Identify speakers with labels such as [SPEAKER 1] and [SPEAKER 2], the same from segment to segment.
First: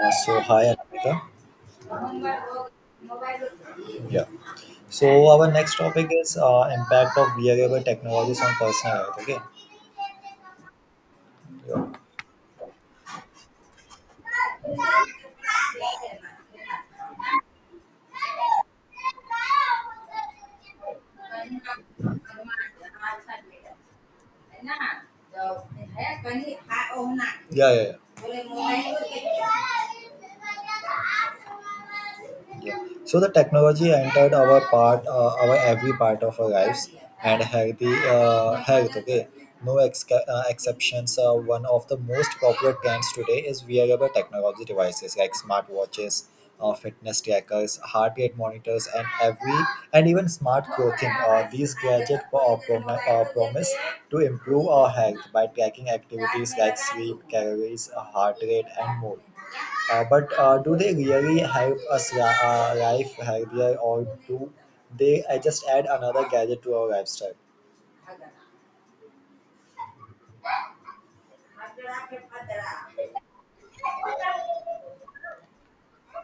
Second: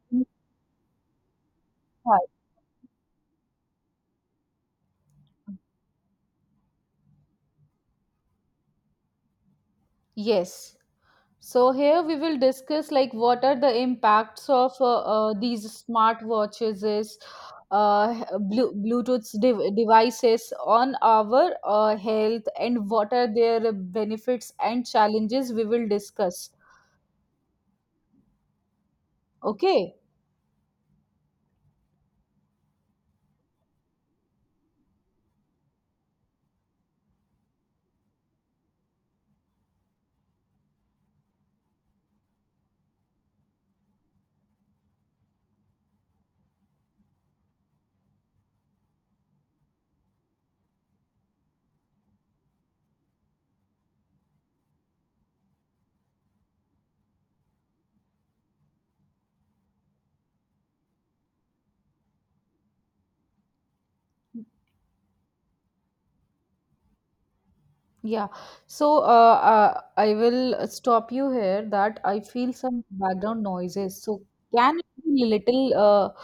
[SPEAKER 1] Uh,
[SPEAKER 2] Mm,
[SPEAKER 1] so hi Anamika.
[SPEAKER 2] Right.
[SPEAKER 1] Yeah. So our next topic is impact of wearable technologies on personal health. Okay.
[SPEAKER 2] Yes. So
[SPEAKER 1] Yeah.
[SPEAKER 2] here we will discuss like what are the impacts of these smart watches is Bluetooth devices on our health and what are their benefits and challenges we will discuss.
[SPEAKER 1] Yeah. Yeah. yeah.
[SPEAKER 2] Okay.
[SPEAKER 1] Yeah. So the technology entered our every part of our lives, and health. Okay, no ex, exceptions. One of the most popular trends today is wearable technology devices like smartwatches, fitness trackers, heart rate monitors, and even smart clothing. These gadgets promise to improve our health by tracking activities like sleep, calories, heart rate, and more. But do they really life healthier, or do they just add another gadget to our lifestyle?
[SPEAKER 2] Yeah. So I will stop you here that I feel some background noises. So can it be little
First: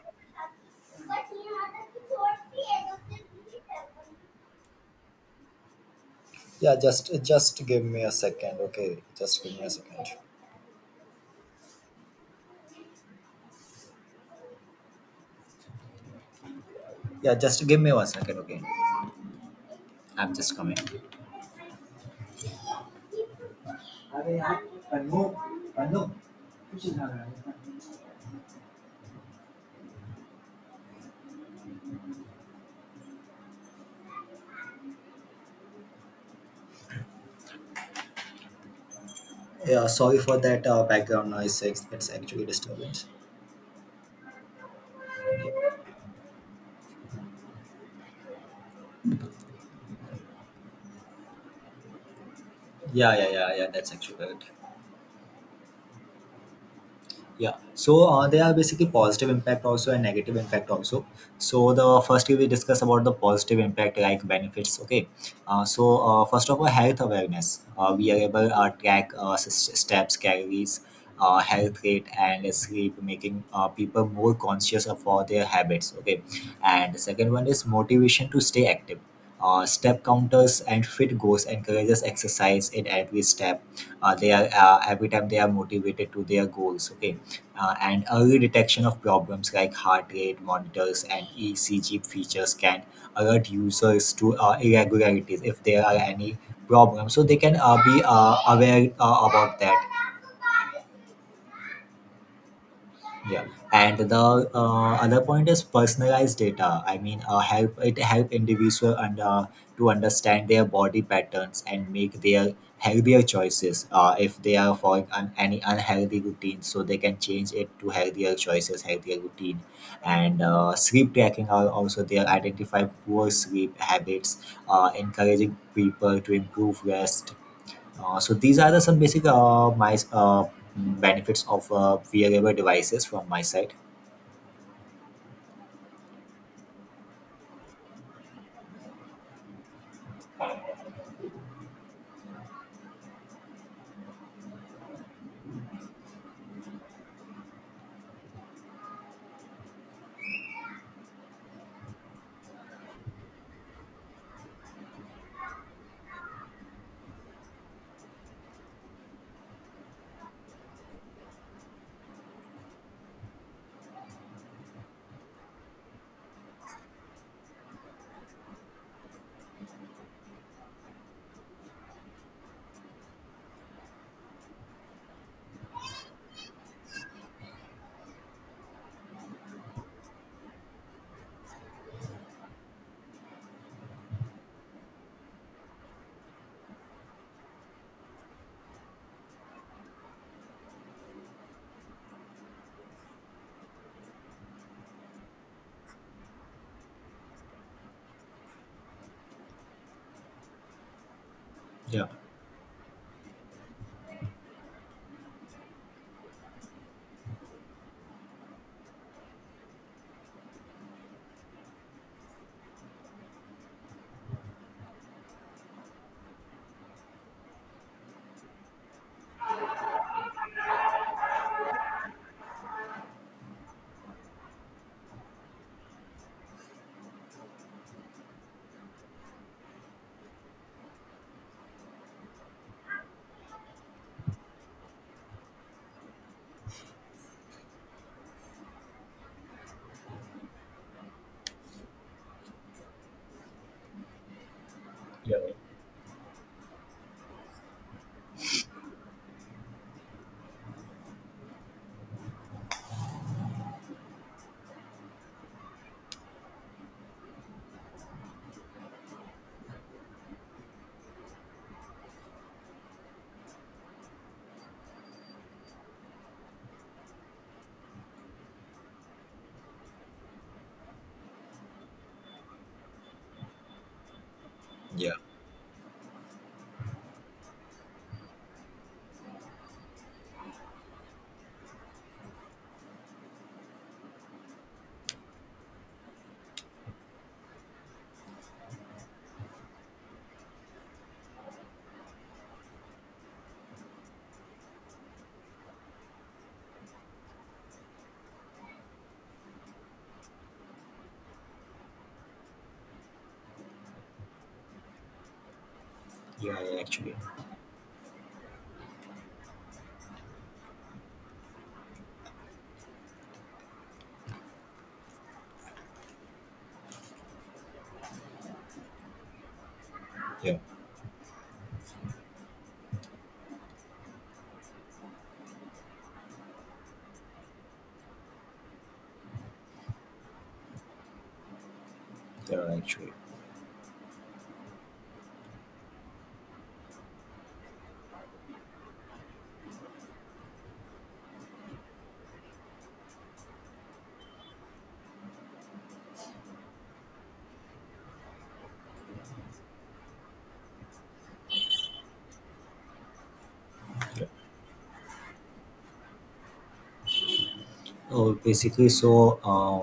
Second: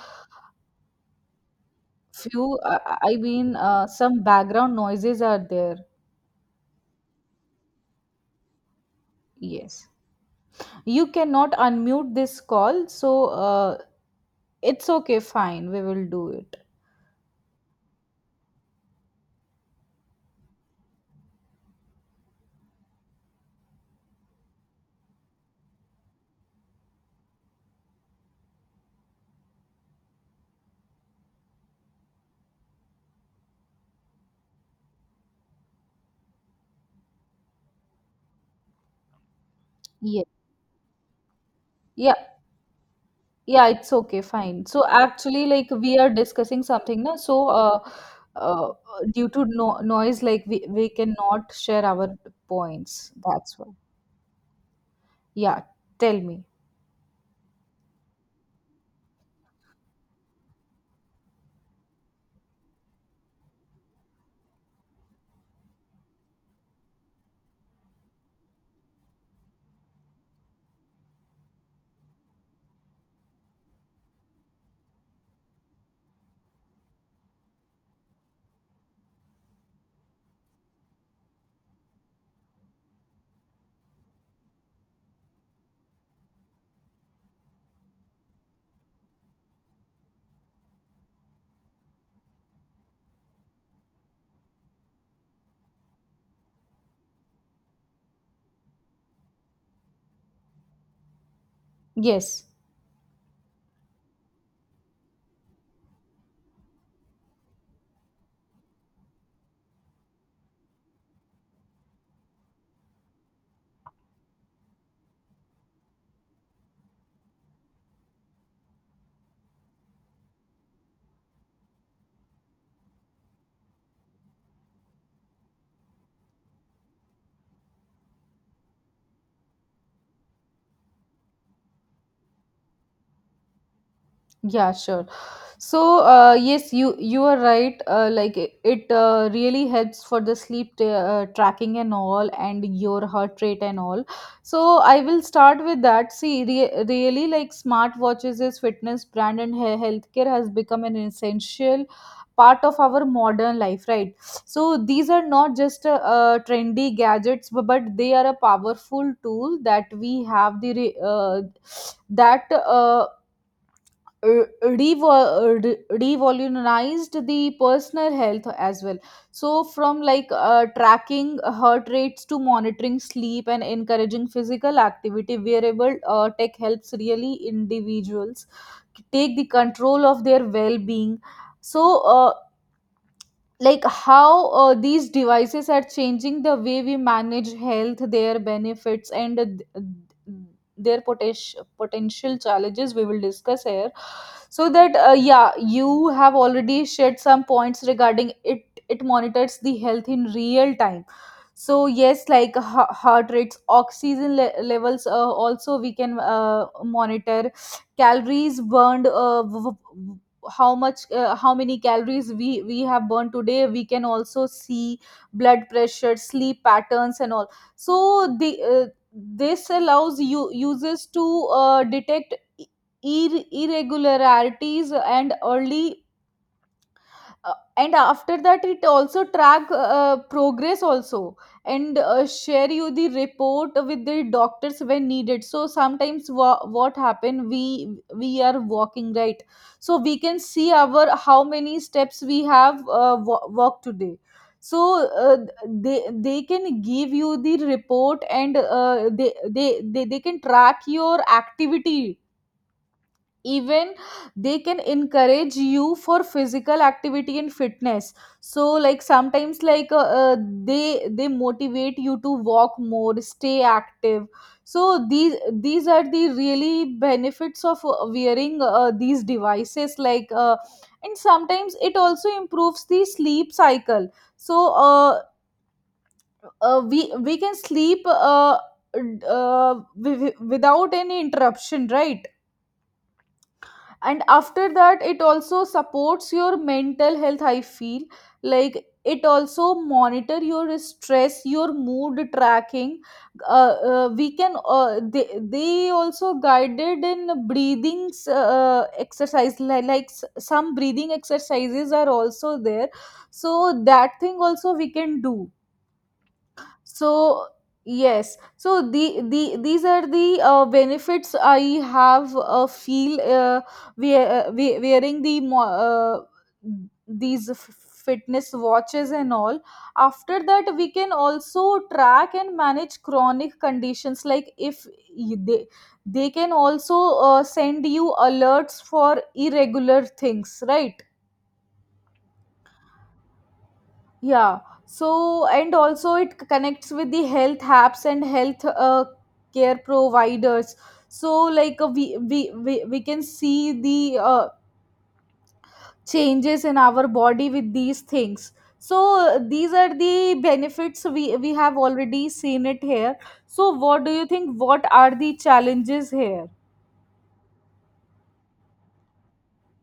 [SPEAKER 2] few I mean, some background noises are there.
[SPEAKER 1] Yeah, just give me a second, okay? Just give me a
[SPEAKER 2] Yes,
[SPEAKER 1] second.
[SPEAKER 2] you cannot unmute this call, so uh, it's okay, fine, we will do it.
[SPEAKER 1] Yeah, just give me 1 second, okay? I'm just coming. Yeah, sorry
[SPEAKER 2] Yeah,
[SPEAKER 1] for that background noise. It's
[SPEAKER 2] yeah,
[SPEAKER 1] actually disturbance.
[SPEAKER 2] yeah, it's okay, fine. So actually, like, we are discussing something now, so uh, due to noise, like, we cannot share our points,
[SPEAKER 1] Yeah, yeah, yeah,
[SPEAKER 2] that's
[SPEAKER 1] yeah.
[SPEAKER 2] why.
[SPEAKER 1] That's actually good.
[SPEAKER 2] Yeah, tell me.
[SPEAKER 1] Yeah, so there are basically positive impact also and negative impact also. So the first we discuss about the positive impact like benefits. Okay, first of all, health awareness. We are able to track steps, calories, health rate, and sleep, making people more conscious of all their habits. Okay, and the second one is motivation to stay active. Step counters and fit goals encourages exercise in every step. They are Every time they are motivated to their goals. Okay, and early detection of problems like heart rate monitors and ECG features can alert users to irregularities if there are any problems. So they can be aware about that.
[SPEAKER 2] Yes.
[SPEAKER 1] Yeah. And the other point is personalized data. Help it help individual and to understand their body patterns and make their healthier choices. If they are following any unhealthy routine, so they can change it to healthier choices, healthier routine. And sleep tracking are also there, identify poor sleep habits, encouraging people to improve rest. Uh, so these are the some basic my benefits of wearable devices from my side.
[SPEAKER 2] Yeah, sure. So, yes, you are right. Like it really helps for the sleep tracking and all, and your heart rate and all. So, I will start with that. See, really, like, smartwatches, is fitness brand and healthcare has become an essential part of our modern life, right? So, these are not just trendy gadgets, but they are a powerful tool that we have the that uh, uh, revo- uh, re- revolutionized the personal health as well. So from, like, tracking heart rates to monitoring sleep and encouraging physical activity, wearable tech helps really individuals take the control of their well-being. So like, how these devices are changing the way we manage health, their benefits and their potential challenges we will discuss here. So that, yeah, you have already shared some points regarding it. It monitors the health in real time. So
[SPEAKER 1] Yeah,
[SPEAKER 2] yes, like heart rates, oxygen levels, also we can monitor calories burned. How much, how many calories we have burned today, we can also see. Blood pressure, sleep patterns and all. So the, this allows you users to detect irregularities and early, and after that it also track progress also, and share you the report with the doctors when needed. So sometimes, what happen, we are walking, right? So we can see our, how many steps we have walked today. So
[SPEAKER 1] yeah,
[SPEAKER 2] they can give you the report, and uh, they can track your activity. Even they can encourage you for physical activity and fitness. So like, sometimes, like, they motivate you to walk more, stay active. So these are the really benefits of wearing these devices, like, and sometimes it also improves the sleep cycle. So
[SPEAKER 1] yeah,
[SPEAKER 2] we can sleep d- uh, without any interruption, right? And after that, it also supports your mental health, I feel. Like, it also monitor your stress, your mood tracking. We can uh, they also guided in breathing exercise, like, like some breathing exercises are also there. So that thing also we can do.
[SPEAKER 1] yeah. Yeah, actually,
[SPEAKER 2] So yes, so the these are the benefits I have we wearing the these f- fitness watches and all. After
[SPEAKER 1] yeah,
[SPEAKER 2] that, we can also track and manage chronic conditions. Like, if they they can also send you alerts for irregular things, right?
[SPEAKER 1] yeah. Actually,
[SPEAKER 2] Yeah. So, and also it connects with the health apps and health care providers. So, like, uh, we can see the changes in our body with these things. So, these are the benefits we have already seen it here. So, what do
[SPEAKER 1] yeah.
[SPEAKER 2] you think? What are the challenges here?
[SPEAKER 1] Oh, basically, so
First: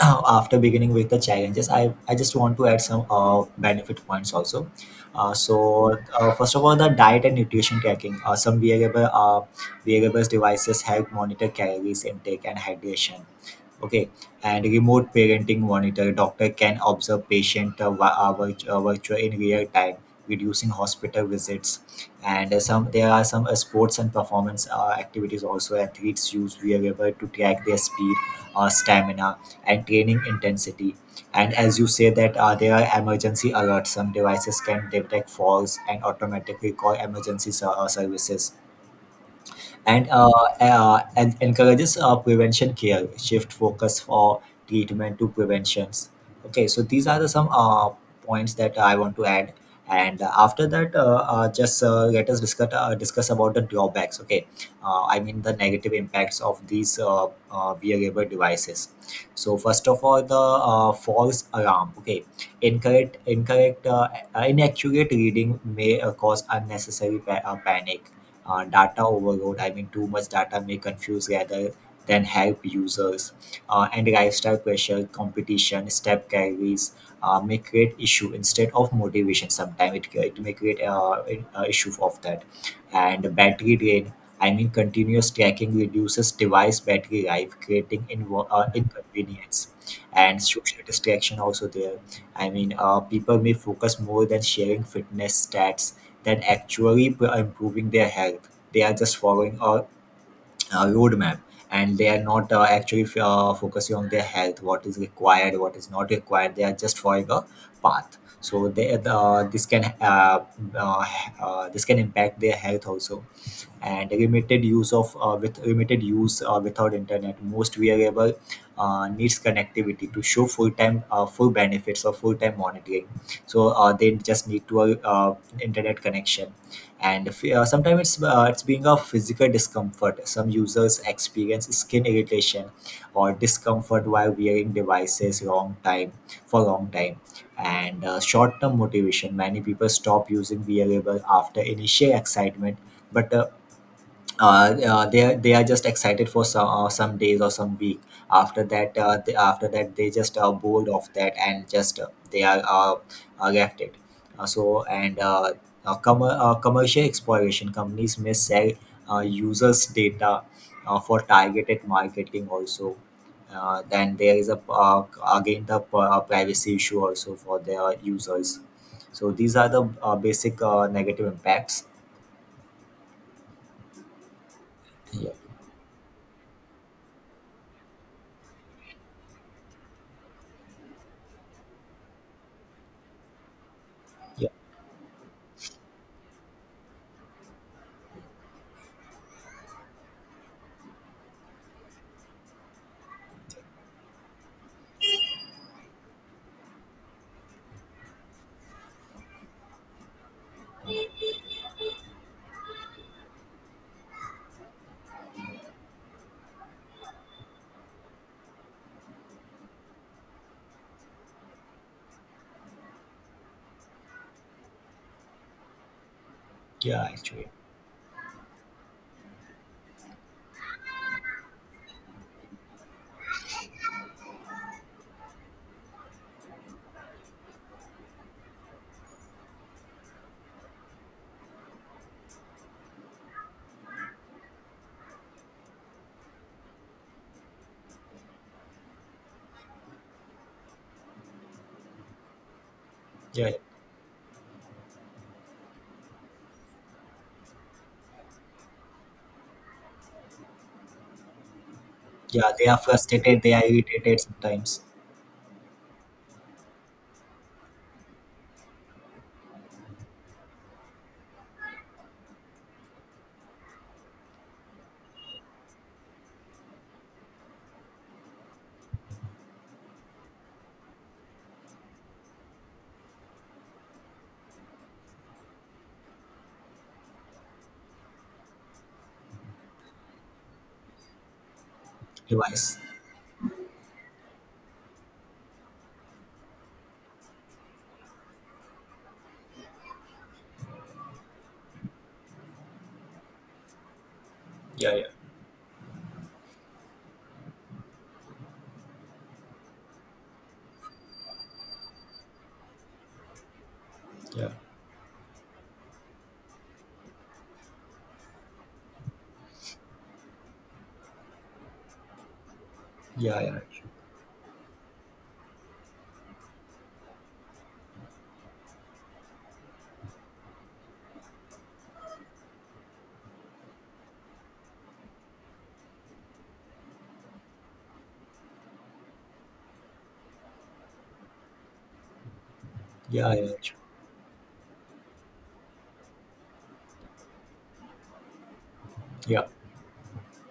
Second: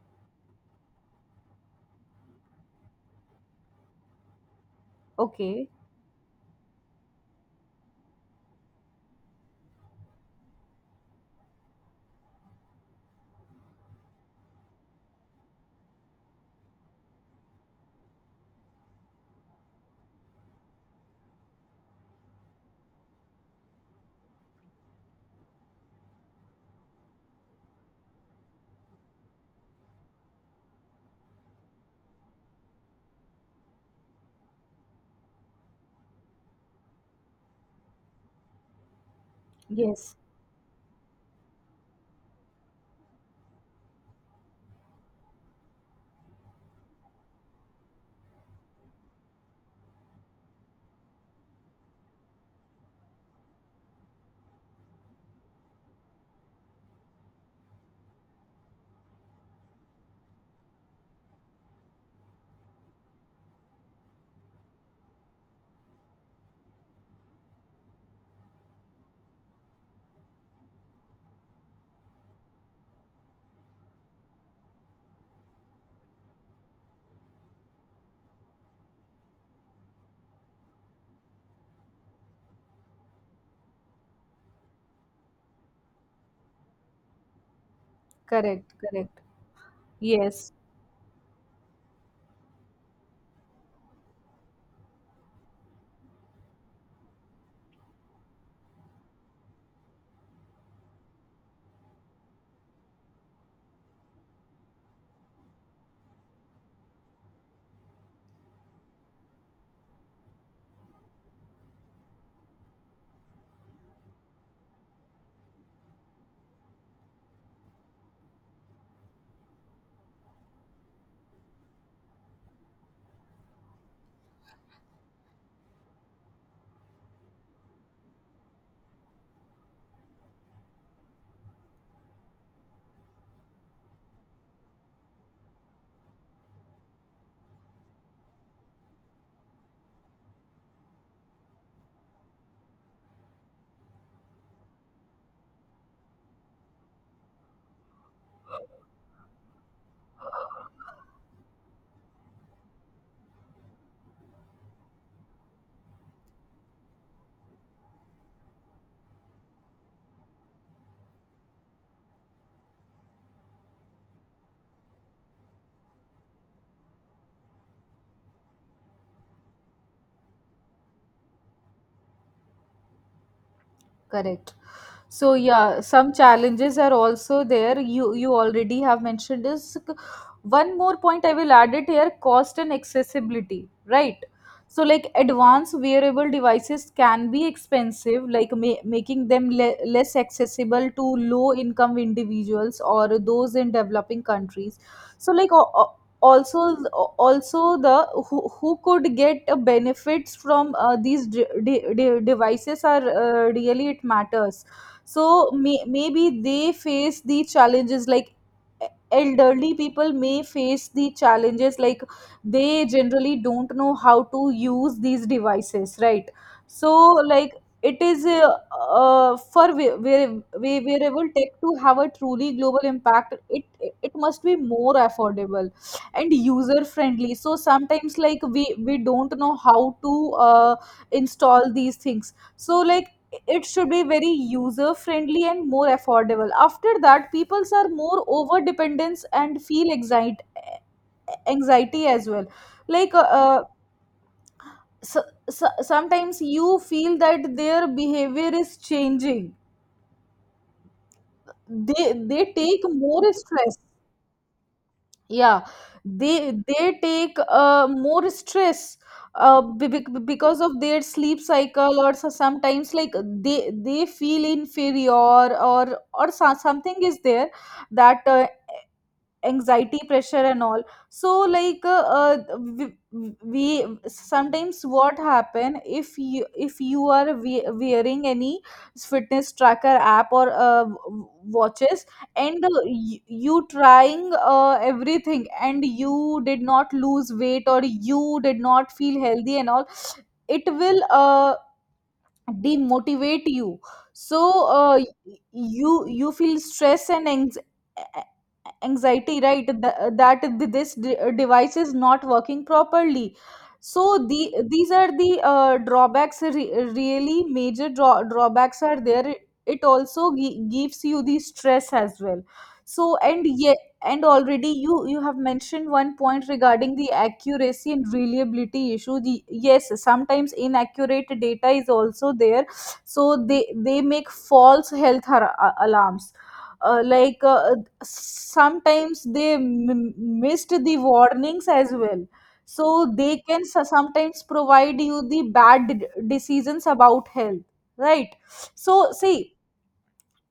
[SPEAKER 1] after beginning with the challenges, I just want to add some benefit points also.
[SPEAKER 2] Okay.
[SPEAKER 1] First of all, the diet and nutrition tracking. Some wearables devices help monitor calories intake and hydration. Okay. And remote parenting monitor doctor can observe patient virtual in real time, reducing hospital visits. And some there are some sports and performance activities also. Athletes use wearable to track their speed, stamina, and training intensity. And as you say that, there are emergency alerts. Some devices can detect falls and automatically call emergency services. and
[SPEAKER 2] Yes.
[SPEAKER 1] uh, uh, en- encourages prevention care, shift focus for treatment to preventions. Okay, so these are the some points that I want to add. And after that, just let us discuss about the drawbacks. Okay, I mean the negative impacts of these wearable devices. So first of all, the false alarm. Okay, incorrect incorrect inaccurate reading may cause unnecessary panic. Data overload, I mean too much data may confuse rather than help users. And lifestyle pressure, competition step carries may create issue instead of motivation. Sometimes it may create an issue of that. And battery drain, I mean continuous tracking reduces device battery life, creating
[SPEAKER 2] Correct.
[SPEAKER 1] inconvenience. And
[SPEAKER 2] Yes.
[SPEAKER 1] social distraction also there, I mean people may focus more than sharing fitness stats that actually improving their health. They are just following a roadmap, and they are not actually focusing on their health, what is required, what is not required. They are just following a path. So they, uh, this can impact their health also. And limited use of uh, with limited use without internet, most wearable needs connectivity to show full benefits or full-time monitoring. So they just need to internet connection. And if, sometimes it's being a physical discomfort. Some users experience skin irritation or discomfort while wearing devices long time for long time. And short-term motivation, many people stop using wearable after initial excitement. But they are just excited for some days or some week. After that, after that they just are bored of that and just they are left it. So commercial exploration companies may sell users' data for targeted marketing also. Then there is a, again the privacy issue also for their users. So these are the basic negative impacts.
[SPEAKER 2] Correct.
[SPEAKER 1] Yeah,
[SPEAKER 2] So yeah, some challenges are also there, you already have mentioned this. One more point I will add it here: cost and accessibility, right?
[SPEAKER 1] yeah,
[SPEAKER 2] So, like, advanced wearable devices can be expensive, like, making them less accessible to low income individuals or those in developing countries. So like, also, also, the who could get benefits from these devices are, really it matters. So, maybe they face the challenges, like, elderly people may face the challenges, like, they generally don't know how to use these devices, right? So
[SPEAKER 1] yeah. Actually,
[SPEAKER 2] like, it is, for where, wherever tech to have a truly global impact, it must be more affordable and user friendly. So sometimes, like, we don't know how to uh, install these things. So like, it should be very user friendly and more affordable. After that, peoples are more over dependence and feel anxiety, anxiety as well. Like,
[SPEAKER 1] yeah.
[SPEAKER 2] so, so, sometimes you feel that their behavior is changing. they
[SPEAKER 1] Yeah,
[SPEAKER 2] they
[SPEAKER 1] they are
[SPEAKER 2] take more
[SPEAKER 1] frustrated, they are
[SPEAKER 2] stress.
[SPEAKER 1] irritated sometimes.
[SPEAKER 2] Yeah, they take more stress because of their sleep cycle, or so- sometimes, like, they feel inferior, or something is there, that anxiety, pressure and all. So like, we sometimes, what happen, if you, if you are wearing any fitness tracker app or watches, and
[SPEAKER 1] Device.
[SPEAKER 2] you trying everything, and you did not lose weight or you did not feel healthy and all, it will demotivate you. So
[SPEAKER 1] Yeah, yeah,
[SPEAKER 2] you you feel stress and a- anxiety, right? This device is not working properly. So
[SPEAKER 1] yeah,
[SPEAKER 2] the, these are the drawbacks, really major drawbacks are there. It also gives you the stress as well. So
[SPEAKER 1] yeah,
[SPEAKER 2] and
[SPEAKER 1] yeah,
[SPEAKER 2] and already you have mentioned one point regarding the accuracy and reliability issue. The, yes, sometimes inaccurate data is also there. So they make false health alarms. Uh, like, sometimes they missed the warnings as well. So
[SPEAKER 1] yeah,
[SPEAKER 2] they
[SPEAKER 1] yeah,
[SPEAKER 2] can, sometimes provide you the bad decisions about health, right? So
[SPEAKER 1] yeah,
[SPEAKER 2] see,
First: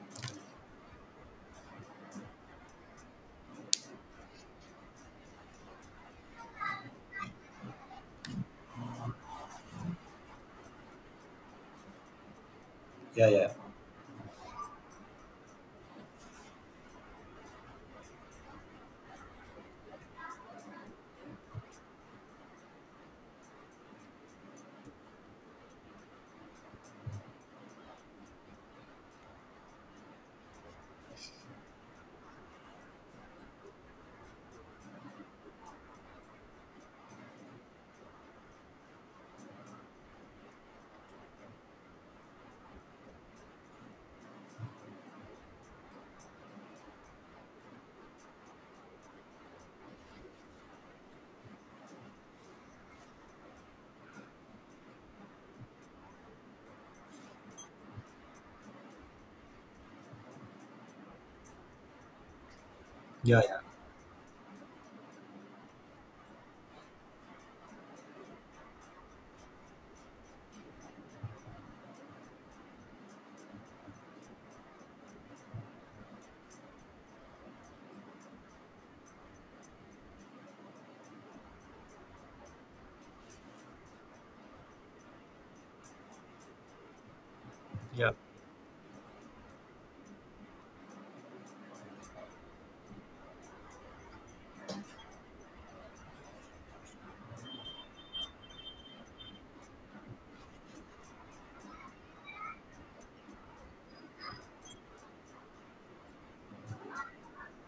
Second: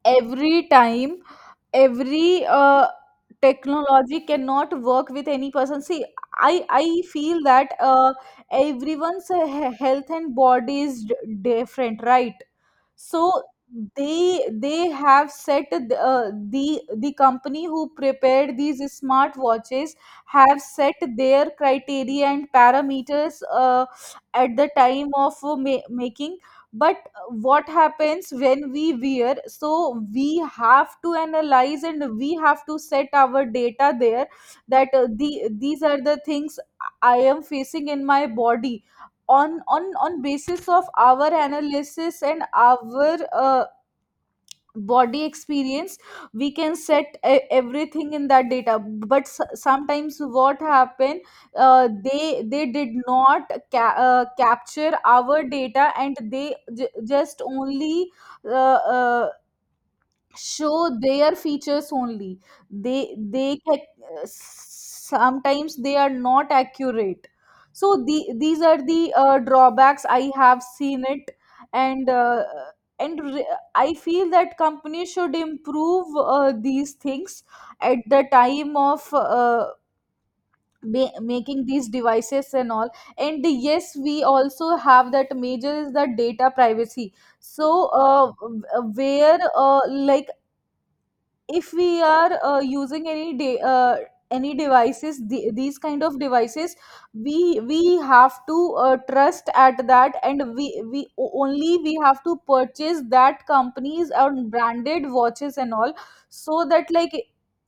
[SPEAKER 2] every time, every technology cannot work with any person. See, I feel that everyone's health and body is different, right? So,
[SPEAKER 1] yeah, yeah,
[SPEAKER 2] they have set, uh, the company who prepared these smart watches have set their criteria and parameters at the time of making. But what happens when we wear? So we have to analyze, and we have to set our data there, that the, these are the things I am facing in my body. On, on basis of our analysis and our body experience, we can set everything in that data. But sometimes what happened, they did not capture our data, and they just only uh, uh, show their features only. They
[SPEAKER 1] yeah, yeah,
[SPEAKER 2] sometimes they are not accurate. So the, these are the drawbacks I have seen it. And and re- I feel that companies should improve these things at the time of making these devices and all. And yes, we also have that major is the data privacy. So
[SPEAKER 1] yeah,
[SPEAKER 2] where, like, if we are using any devices, the- these kind of devices, we have to trust at that, and we, only, we have to purchase that companies and branded watches and all. So that, like,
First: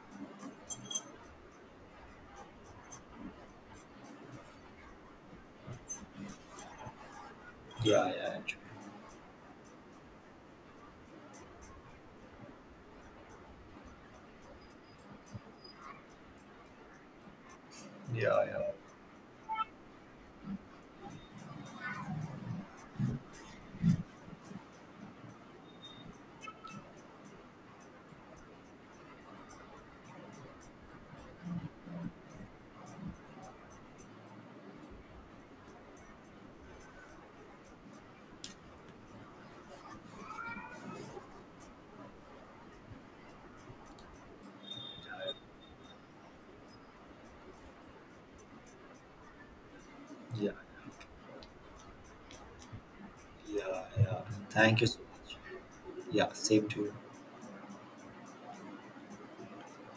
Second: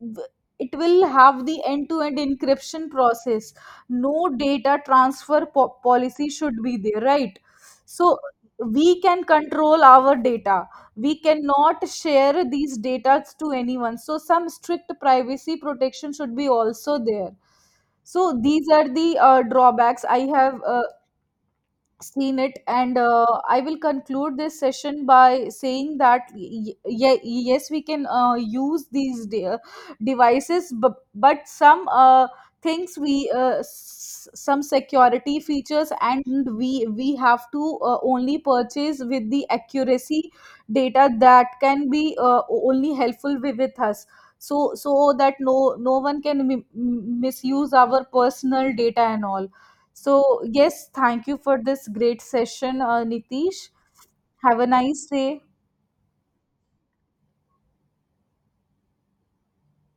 [SPEAKER 2] w- it will have the end to end encryption process. No data transfer policy should be there, right? So
[SPEAKER 1] yeah,
[SPEAKER 2] we can control our data, we cannot share these data to anyone. So some strict privacy protection should be also there. So these are the drawbacks I have seen it. And I will conclude this session by saying that, yes, we can use these devices, but some uh, things, we some security features, and we have to only purchase with the accuracy, data that can be only helpful with us. So so that no one can misuse our personal data and all. So,
[SPEAKER 1] yeah,
[SPEAKER 2] yes, thank you for this great session, Nitish.
[SPEAKER 1] yeah, yeah.
[SPEAKER 2] Have a
[SPEAKER 1] Thank you so
[SPEAKER 2] nice
[SPEAKER 1] much.
[SPEAKER 2] day.
[SPEAKER 1] Yeah, same to you.